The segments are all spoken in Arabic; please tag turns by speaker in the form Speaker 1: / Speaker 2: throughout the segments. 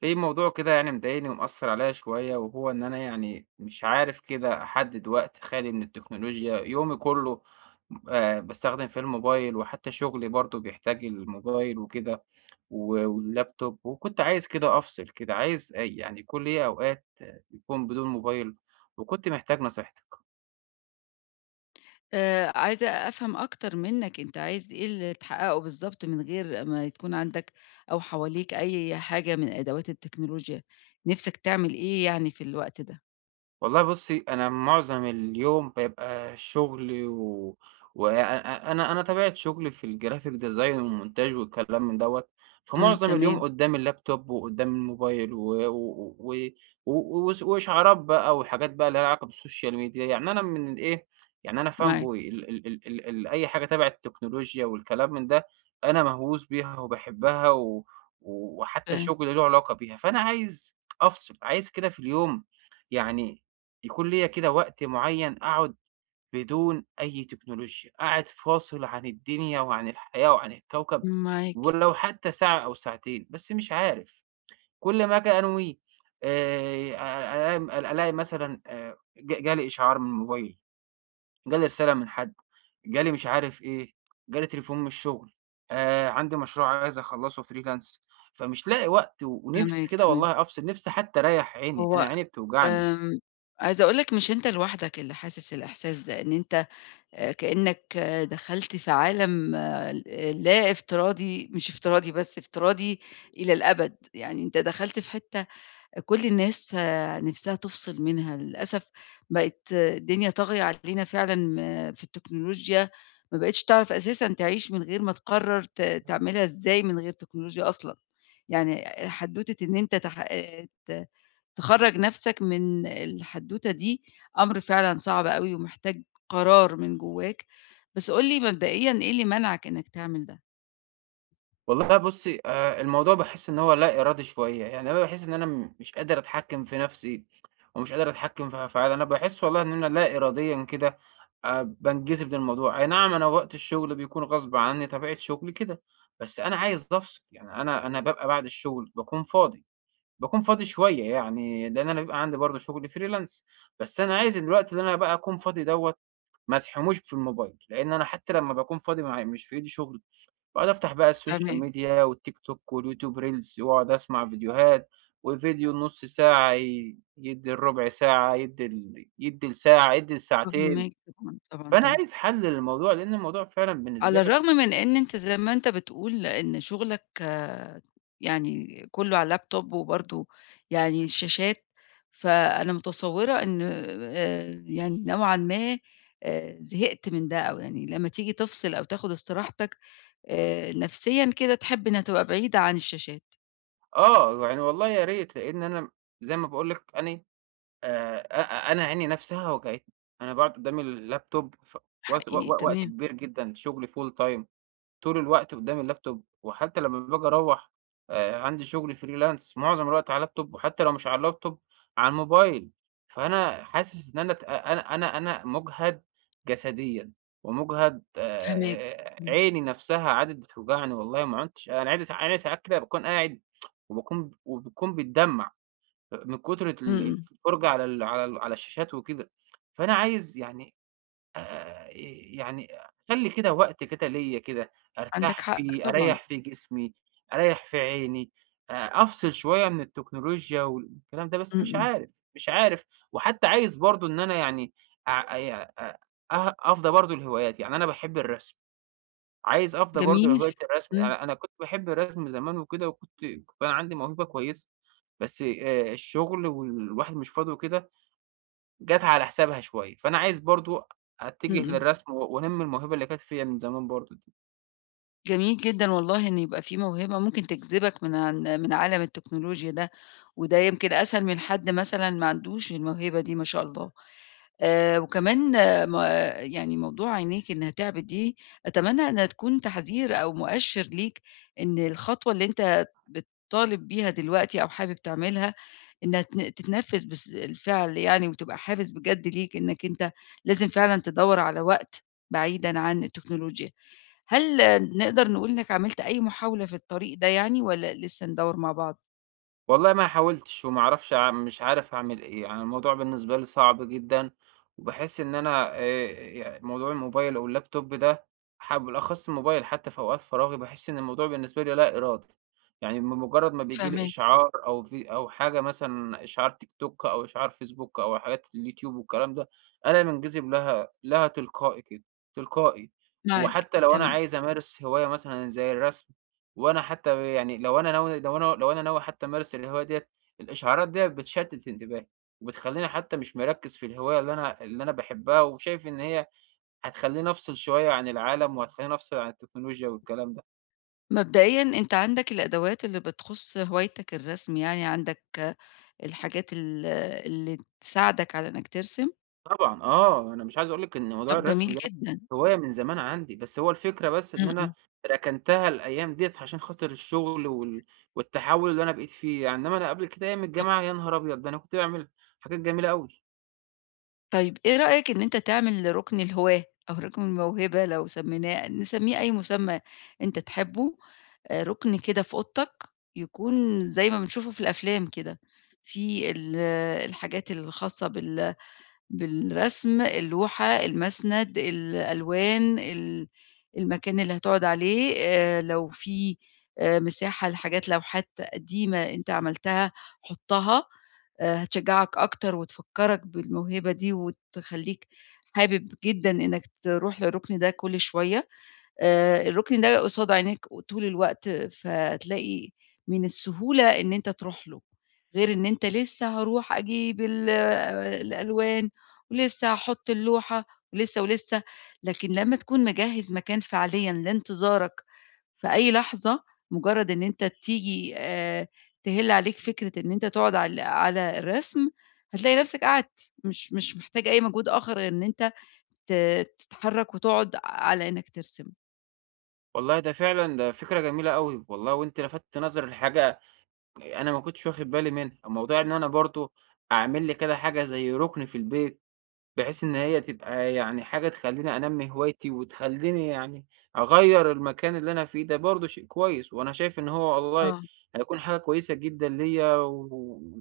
Speaker 1: في موضوع كده يعني مضايقني ومأثر عليا شوية وهو إن أنا يعني مش عارف كده أحدد وقت خالي من التكنولوجيا يومي كله. بستخدم في الموبايل وحتى شغلي برضو بيحتاج الموبايل وكده واللابتوب، وكنت عايز كده أفصل، كده عايز يعني كل إيه أوقات يكون بدون موبايل، وكنت محتاج نصيحتك.
Speaker 2: عايزة أفهم أكتر منّك أنت عايز إيه اللي تحققه بالضبط من غير ما تكون عندك أو حواليك أي حاجة من أدوات التكنولوجيا، نِفْسك تعمل إيه يعني في الوقت ده؟
Speaker 1: والله بُصّي، أنا معظم اليوم بيبقى شُغل و وأ أنا أنا طبيعة شُغلي في الgraphic design والmontage والكلام من دوّة،
Speaker 2: إمم،
Speaker 1: فمعظم اليوم
Speaker 2: تمام.
Speaker 1: قدّام اللابتوب وقدّام الموبايل و و و و وإش وإشعارات بقى وحاجات بقى اللي ليها علاقة بالsocial media، يعني أنا من الإيه، يعني أنا fanboy
Speaker 2: معاك.
Speaker 1: ال ال ال ال ال أي حاجة تبع التكنولوجيا والكلام من ده، أنا مهووس بيها وباحبها و وحتّى
Speaker 2: فاه
Speaker 1: شُغلي له علاقة بيها، فأنا عايز أفصل، عايز كده في اليوم يعني يكون ليّا كده وقت معيّن أقعد بدون أي تكنولوجيا، قاعد فاصل عن الدنيا وعن الحياة وعن الكوكب،
Speaker 2: معاك.
Speaker 1: ولو حتى ساعة أو ساعتين، بس مش عارف، كل ما آجي أنوي أ أ ألاقي مثلًا ج جالي إشعار من الموبايل، جالي رسالة من حد، جالي مش عارف إيه، جالي تليفون من الشغل، عندي مشروع عايز أخلّصه freelance، فمش لاقي وقت ونِفْسي
Speaker 2: فاهماك،
Speaker 1: كده
Speaker 2: تمام.
Speaker 1: والله أفصل، نِفْسي حتى أريّح عيني، أنا
Speaker 2: هو
Speaker 1: عيني بتوجعني.
Speaker 2: آمم، عايزة أقول لك مش أنت لوحدك اللي حاسس الإحساس ده، إن أنت كإنّك دخلت في عالم لا افتراضي، مش افتراضي بس، افتراضي إلى الأبد. يعني أنت دخلت في حتّة كل الناس نفسها تفصل منها. للأسف بقت الدنيا طاغية علينا فعلًا في التكنولوجيا، ما بقيتش تعرف أساسًا تعيش من غير ما تقرر تعملها إزاي من غير تكنولوجيا أصلًا. يعني حدوتة إن أنت تح ت تخرّج نفسك من الحدوتة دي أمر فعلًا صعب أوي ومحتاج قرار من جواك. بس قُل لي مبدئيًا إيه اللي منعك إنك تعمل ده؟
Speaker 1: والله بُصّي، الموضوع باحس إن هو لا إرادي شوية، يعني أنا باحس إن أنا مش قادر أتحكّم في نَفْسي، ومش قادر أتحكّم في أفعالي، أنا باحس والله إن أنا لا إراديًا كده بانجذب للموضوع، أي نعم أنا وقت الشُغل بيكون غصب عنّي طبيعة شُغلي كده، بس أنا عايز أفصل، يعني أنا بابقى بعد الشُغل باكون فاضي، باكون فاضي شوية يعني لإن أنا بيبقى عندي برضه شُغل freelance، بس أنا عايز الوقت اللي أنا بقى أكون فاضي دوّة ما أسحموش في الموبايل، لإن أنا حتّى لمّا باكون فاضي مع مش في إيدي شُغل. باقعد أفتح بقى السوشيال
Speaker 2: فاهماك.
Speaker 1: ميديا والتيك توك واليوتيوب ريلز وأقعد أسمع فيديوهات، والفيديو النُص ساعة يدّي الربع ساعة، يدّي يدّي لساعة، يدّي لساعتين،
Speaker 2: فاهماك طبعًا، طبعًا،
Speaker 1: فأنا
Speaker 2: طبعًا.
Speaker 1: عايز حَل للموضوع، لإن الموضوع فعلًا بالنسبة
Speaker 2: على
Speaker 1: لي.
Speaker 2: الرغم من إن أنت زي ما أنت بتقول إن شغلك يعني كله على اللابتوب وبرضه يعني الشاشات، فأنا متصوّرة إن يعني نوعًا ما زهقت من ده، أو يعني لمّا تيجي تفصل أو تاخد استراحتك نفسيًا كده تحب إنها تبقى بعيدة عن الشاشات.
Speaker 1: آه، يعني والله يا ريت، لإن أنا زي ما باقول لك، أنا أ أنا عيني نَفْسها وجعتني، أنا باقعد قدّام اللاب توب ف وقت و
Speaker 2: حقيقي
Speaker 1: و وقت
Speaker 2: تمام.
Speaker 1: كبير جدًا، شُغلي full time. طول الوقت قدّام اللابتوب، وحتى لمّا باجي أروّح عندي شغل freelance معظم الوقت على اللابتوب، وحتى لو مش على اللابتوب على الموبايل، فأنا حاسس إن أنا ت أنا أنا أنا مُجهد جسديًا، ومُجهد،
Speaker 2: فاهماك. إمم،
Speaker 1: عيني نفْسها عادت بتوجعني والله ما عُدتش أنا عيني، ساعات كده باكون قاعد وباكون، وبتكون بتدمّع من كتر
Speaker 2: إمم، إمم.
Speaker 1: الفرجة على الشاشات وكده، فأنا عايز يعني إيه، يعني خلّي كده وقت كده ليّا كده،
Speaker 2: عندك
Speaker 1: أرتاح
Speaker 2: حق
Speaker 1: فيه،
Speaker 2: طبعًا.
Speaker 1: أريّح فيه جسمي، أريّح في عيني، آآ، أفصل شوية من التكنولوجيا والكلام ده، بس
Speaker 2: إمم،
Speaker 1: مش
Speaker 2: إمم.
Speaker 1: عارف، مش عارف، وحتى عايز برضه إن أنا يعني أع يع أ أه أفضى برضه لهواياتي، يعني أنا باحب الرسم، عايز أفضى برضه
Speaker 2: جميل.
Speaker 1: لهواية الرسم،
Speaker 2: إمم،
Speaker 1: أنا كنت باحب الرسم زمان وكده، كان عندي موهبة كويسة، بس الشغل والواحد مش فاضي وكده جات على حسابها شوية، فأنا عايز برضه
Speaker 2: إمم،
Speaker 1: أتجه
Speaker 2: إمم.
Speaker 1: للرسم و وأنمّي الموهبة اللي كانت فيّا من زمان برضه.
Speaker 2: جميل جدًا والله إن يبقى في موهبة ممكن تجذبك من عالم التكنولوجيا ده، وده يمكن أسهل من حد مثلًا ما عندوش الموهبة دي ما شاء الله. وكمان ما يعني موضوع عينيك إنها تعبِت دي، أتمنى إنها تكون تحذير أو مؤشر ليك إن الخطوة اللي أنت بتطالب بيها دلوقتي أو حابب تعملها إنها تتنفّذ بس الفعل، يعني وتبقى حافز بجد ليك إنّك أنت لازم فعلًا تدوّر على وقت بعيدًا عن التكنولوجيا. هل نقدر نقول إنّك عملت أي محاولة في الطريق ده، يعني والّا لسه ندوّر مع بعض؟
Speaker 1: والله ما حاولتش وما اعرفش مش عارف اعمل ايه، يعني الموضوع بالنسبة لي صعب جدا، وبحس ان انا، يعني موضوع الموبايل او اللابتوب ده بالاخص الموبايل، حتى في اوقات فراغي بحس ان الموضوع بالنسبة لي لا ارادي، يعني بمجرد ما بيجي لي
Speaker 2: فاهماك.
Speaker 1: اشعار او في او حاجة مثلا اشعار تيك توك او اشعار فيسبوك او حاجات اليوتيوب والكلام ده، انا منجذب لها تلقائي كده، تلقائي.
Speaker 2: معاك،
Speaker 1: وحتى لو انا
Speaker 2: تمام.
Speaker 1: عايز امارس هواية مثلا زي الرسم، وأنا حتى يعني لو أنا ناوي حتى أمارس الهواية ديّة، الإشعارات ديّة بتشتت انتباهي، وبتخلّيني حتى مش مركّز في الهواية اللي أنا باحبها، وشايف إن هي هتخلّيني أفصل شوية عن العالم، وهتخلّيني أفصل عن التكنولوجيا والكلام ده.
Speaker 2: مبدئيًا أنت عندك الأدوات اللي بتخُص هوايتك الرسم، يعني عندك الحاجات اللي تساعدك على إنّك ترسم.
Speaker 1: طبعًا، أنا مش عايز أقول لِك إن موضوع
Speaker 2: طَب جميل
Speaker 1: الرسم ده
Speaker 2: جدًا.
Speaker 1: هواية من زمان عندي، بس هو الفكرة بس إن
Speaker 2: إمم،
Speaker 1: أنا
Speaker 2: إمم.
Speaker 1: ركنتها الأيام ديّة عشان خاطر الشغل والتحوّل اللي أنا بقيت فيه، يعني إنّما أنا قبل كده أيام الجامعة يا نهار أبيض! ده أنا كنت باعمل حاجات جميلة أوي.
Speaker 2: طيب إيه رأيك إن أنت تعمل رُكن الهواة أو رُكن الموهبة لو نسميه أي مسمى أنت تحبه، رُكن كده في أوضتك يكون زي ما بنشوفه في الأفلام كده، في ال آه، الحاجات الخاصة بالرسم، اللوحة، المسند، الألوان، المكان اللي هتقعد عليه، لو في مساحة لوحات قديمة أنت عملتها حُطّها. هتشجّعك أكتر وتفكّرك بالموهبة دي وتخلّيك حابب جدًا إنّك تروح للرُكن ده كل شوية. الركن ده قصاد عينيك طول الوقت، فتلاقي من السهولة إن أنت تروح له، غير إن أنت لسه هاروح أجيب ال آه، الألوان، ولسه هاحط اللوحة، ولسه، ولسه. لكن لمّا تكون مجهّز مكان فعليًا لانتظارك في أي لحظة، مجرد إن أنت تيجي تهِل عليك فكرة إن أنت تقعد على الرسم، هتلاقي نفسك قعدت، مش محتاج أي مجهود آخر غير إن أنت ت تتحرك وتقعد على إنك ترسم.
Speaker 1: والله ده فعلًا ده فكرة جميلة أوي، والله وأنتِ لفتِّ نظري لحاجة أنا ما كنتش واخد بالي منها، موضوع إن أنا برضه أعمل لي كده حاجة زي رُكن في البيت، بحيث إن هي تبقى يعني حاجة تخلّيني أنمّي هوايتي، وتخلّيني يعني أغيّر المكان اللي أنا فيه، ده برضه شيء كويس، وأنا شايف إن هو والله
Speaker 2: آه.
Speaker 1: هيكون حاجة كويسة جدًا ليّا، و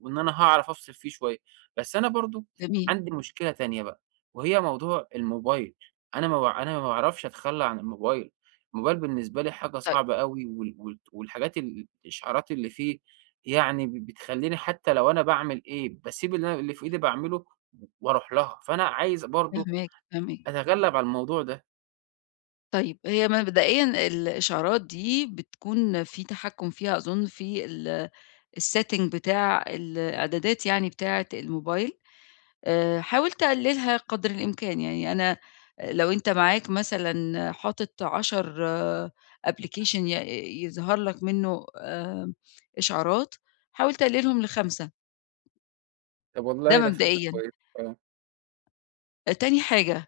Speaker 1: وإن أنا هاعرف أفصل فيه شوية. بس أنا برضه
Speaker 2: جميل.
Speaker 1: عندي مشكلة تانية بقى، وهي موضوع الموبايل، أنا ما باعرفش أتخلّى عن الموبايل، الموبايل بالنسبة لي حاجة
Speaker 2: طيب
Speaker 1: صعبة أوي، وال وال والحاجات الإشعارات اللي فيه يعني بتخلّيني حتى لو أنا باعمل إيه، باسيب اللي في إيدي باعمله وأروح لها، فأنا عايز برضه
Speaker 2: فاهماك، فاهماك.
Speaker 1: أتغلب على الموضوع ده.
Speaker 2: طيب هي مبدئيًا الإشعارات دي بتكون في تحكُّم فيها أظُن في الsetting بتاع الإعدادات، يعني بتاعة الموبايل. حاول تقلِّلها قدر الإمكان. يعني أنا لو أنت معاك مثلًا حاطط 10 application يظهر لك منّه إشعارات، حاول تقلِّلهم ل5.
Speaker 1: طب
Speaker 2: ده
Speaker 1: والله ده فكرة
Speaker 2: مبدئيًا.
Speaker 1: كويسة. آه.
Speaker 2: تاني حاجة،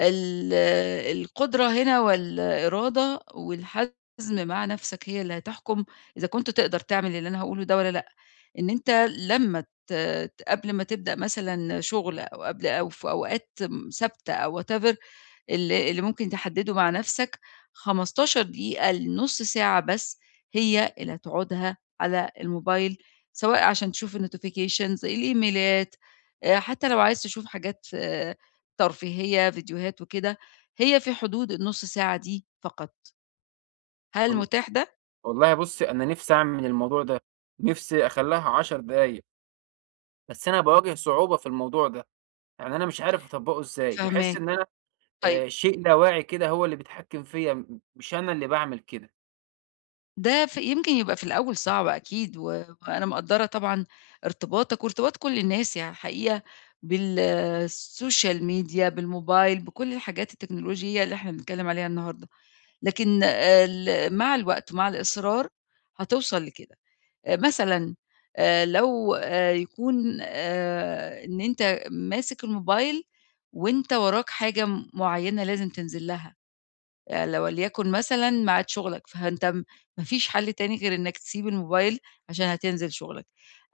Speaker 2: ال آه، القدرة هنا والإرادة والحزم مع نَفْسك هي اللي هتحكُم إذا كنت تقدر تعمل اللي أنا هاقوله ده والّا لأ، إن أنت لمّا ت قبل ما تبدأ مثلًا شُغل، أو قبل، أو في أوقات ثابتة، أو whatever اللي ممكن تحدّده مع نَفْسك، 15 دقيقة لنُص ساعة بس هي اللي هتقعدها على الموبايل، سواء عشان تشوف الnotifications الإيميلات، حتّى لو عايز تشوف حاجات ترفيهية، فيديوهات وكده، هي في حدود النُص ساعة دي فقط. هل
Speaker 1: وال
Speaker 2: متاح ده؟
Speaker 1: والله بُصّي أنا نِفْسي أعمل الموضوع ده، نِفْسي أخلّيها 10 دقايق، بس أنا باواجه صعوبة في الموضوع ده، يعني أنا مش عارف أطبّقه إزاي، باحس
Speaker 2: فاهماك.
Speaker 1: إن أنا
Speaker 2: طيب
Speaker 1: شيء لا واعي كده هو اللي بيتحكم فيّا، مش أنا اللي باعمل كده.
Speaker 2: ده يمكن يبقى في الأول صعب أكيد، و وأنا مقدّرة طبعًا ارتباطك وارتباط كل الناس حقيقة بالسوشيال ميديا، بالموبايل، بكل الحاجات التكنولوجية اللي إحنا بنتكلّم عليها النهارده، لكن آه، ال مع الوقت ومع الإصرار هتوصل لكده. مثلًا لو يكون إن أنت ماسك الموبايل وأنت وراك حاجة معيّنة لازم تنزل لها. ل وليكن مثلًا ميعاد شغلك، فأنت ما فيش حل تاني غير إنك تسيب الموبايل عشان هتنزل شغلك،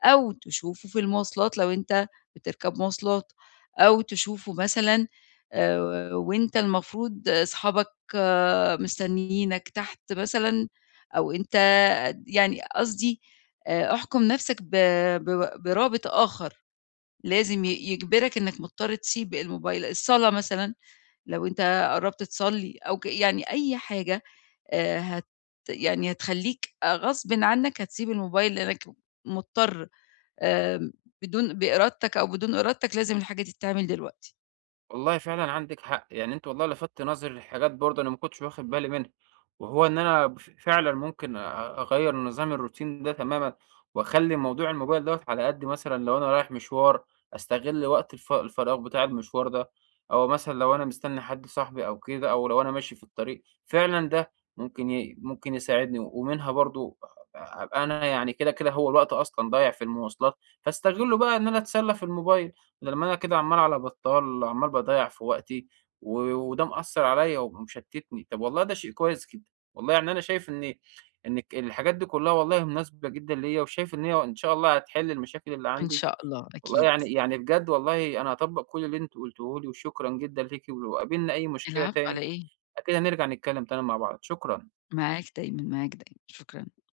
Speaker 2: أو تشوفه في المواصلات لو أنت بتركب مواصلات، أو تشوفه مثلًا وأنت المفروض أصحابك مستنيينك تحت مثلًا، أو أنت يعني قصدي احكم نفسك ب ب برابط آخر لازم يجبرك إنك مضطر تسيب الموبايل، الصلاة مثلًا. لو أنت قرّبت تصلّي أو يعني أي حاجة هت يعني هتخلّيك غصبٍ عنّك هتسيب الموبايل لإنّك مضطر. آمم بإرادتك أو بدون إرادتك لازم الحاجة دي تتعمل دلوقتي.
Speaker 1: والله فعلًا عندِك حق، يعني أنتِ والله لفتّ نظري لحاجات برضه أنا ما كنتش واخد بالي منها، وهو إن أنا فعلًا ممكن أغيّر نظام الروتين ده تمامًا، وأخلّي موضوع الموبايل دوّة على قد مثلًا لو أنا رايح مشوار، أستغل وقت الفراغ بتاع المشوار ده، أو مثلًا لو أنا مستني حد صاحبي أو كده، أو لو أنا ماشي في الطريق، فعلًا ده ممكن يساعدني، ومنها برضه أبقى أنا يعني كده، كده هو الوقت أصلًا ضايع في المواصلات، فأستغله بقى إن أنا أتسلى في الموبايل. لمّا أنا كده عمّال على بطّال، عمّال باضيّع في وقتي، و وده مأثّر عليَّ ومشتّتني. طب والله ده شيء كويس جدًا، والله يعني أنا شايف إن إن ك الحاجات دي كلّها والله مناسبة جدًا ليَّ، وشايف إن هي إن شاء الله هتحل المشاكل اللي
Speaker 2: إن
Speaker 1: عندي.
Speaker 2: شاء الله
Speaker 1: والله
Speaker 2: أكيد.
Speaker 1: يعني بجد والله أنا هاطبّق كل اللي أنتِ قُلتيه لي، وشكرًا جدًا ليكِ، ولو قابلنا أي مشكلة
Speaker 2: العفو على
Speaker 1: تاني
Speaker 2: إيه؟
Speaker 1: أكيد هنرجع نتكلّم تاني مع بعض. شكرًا.
Speaker 2: معاك دايمًا، معاك دايمًا. شكرًا.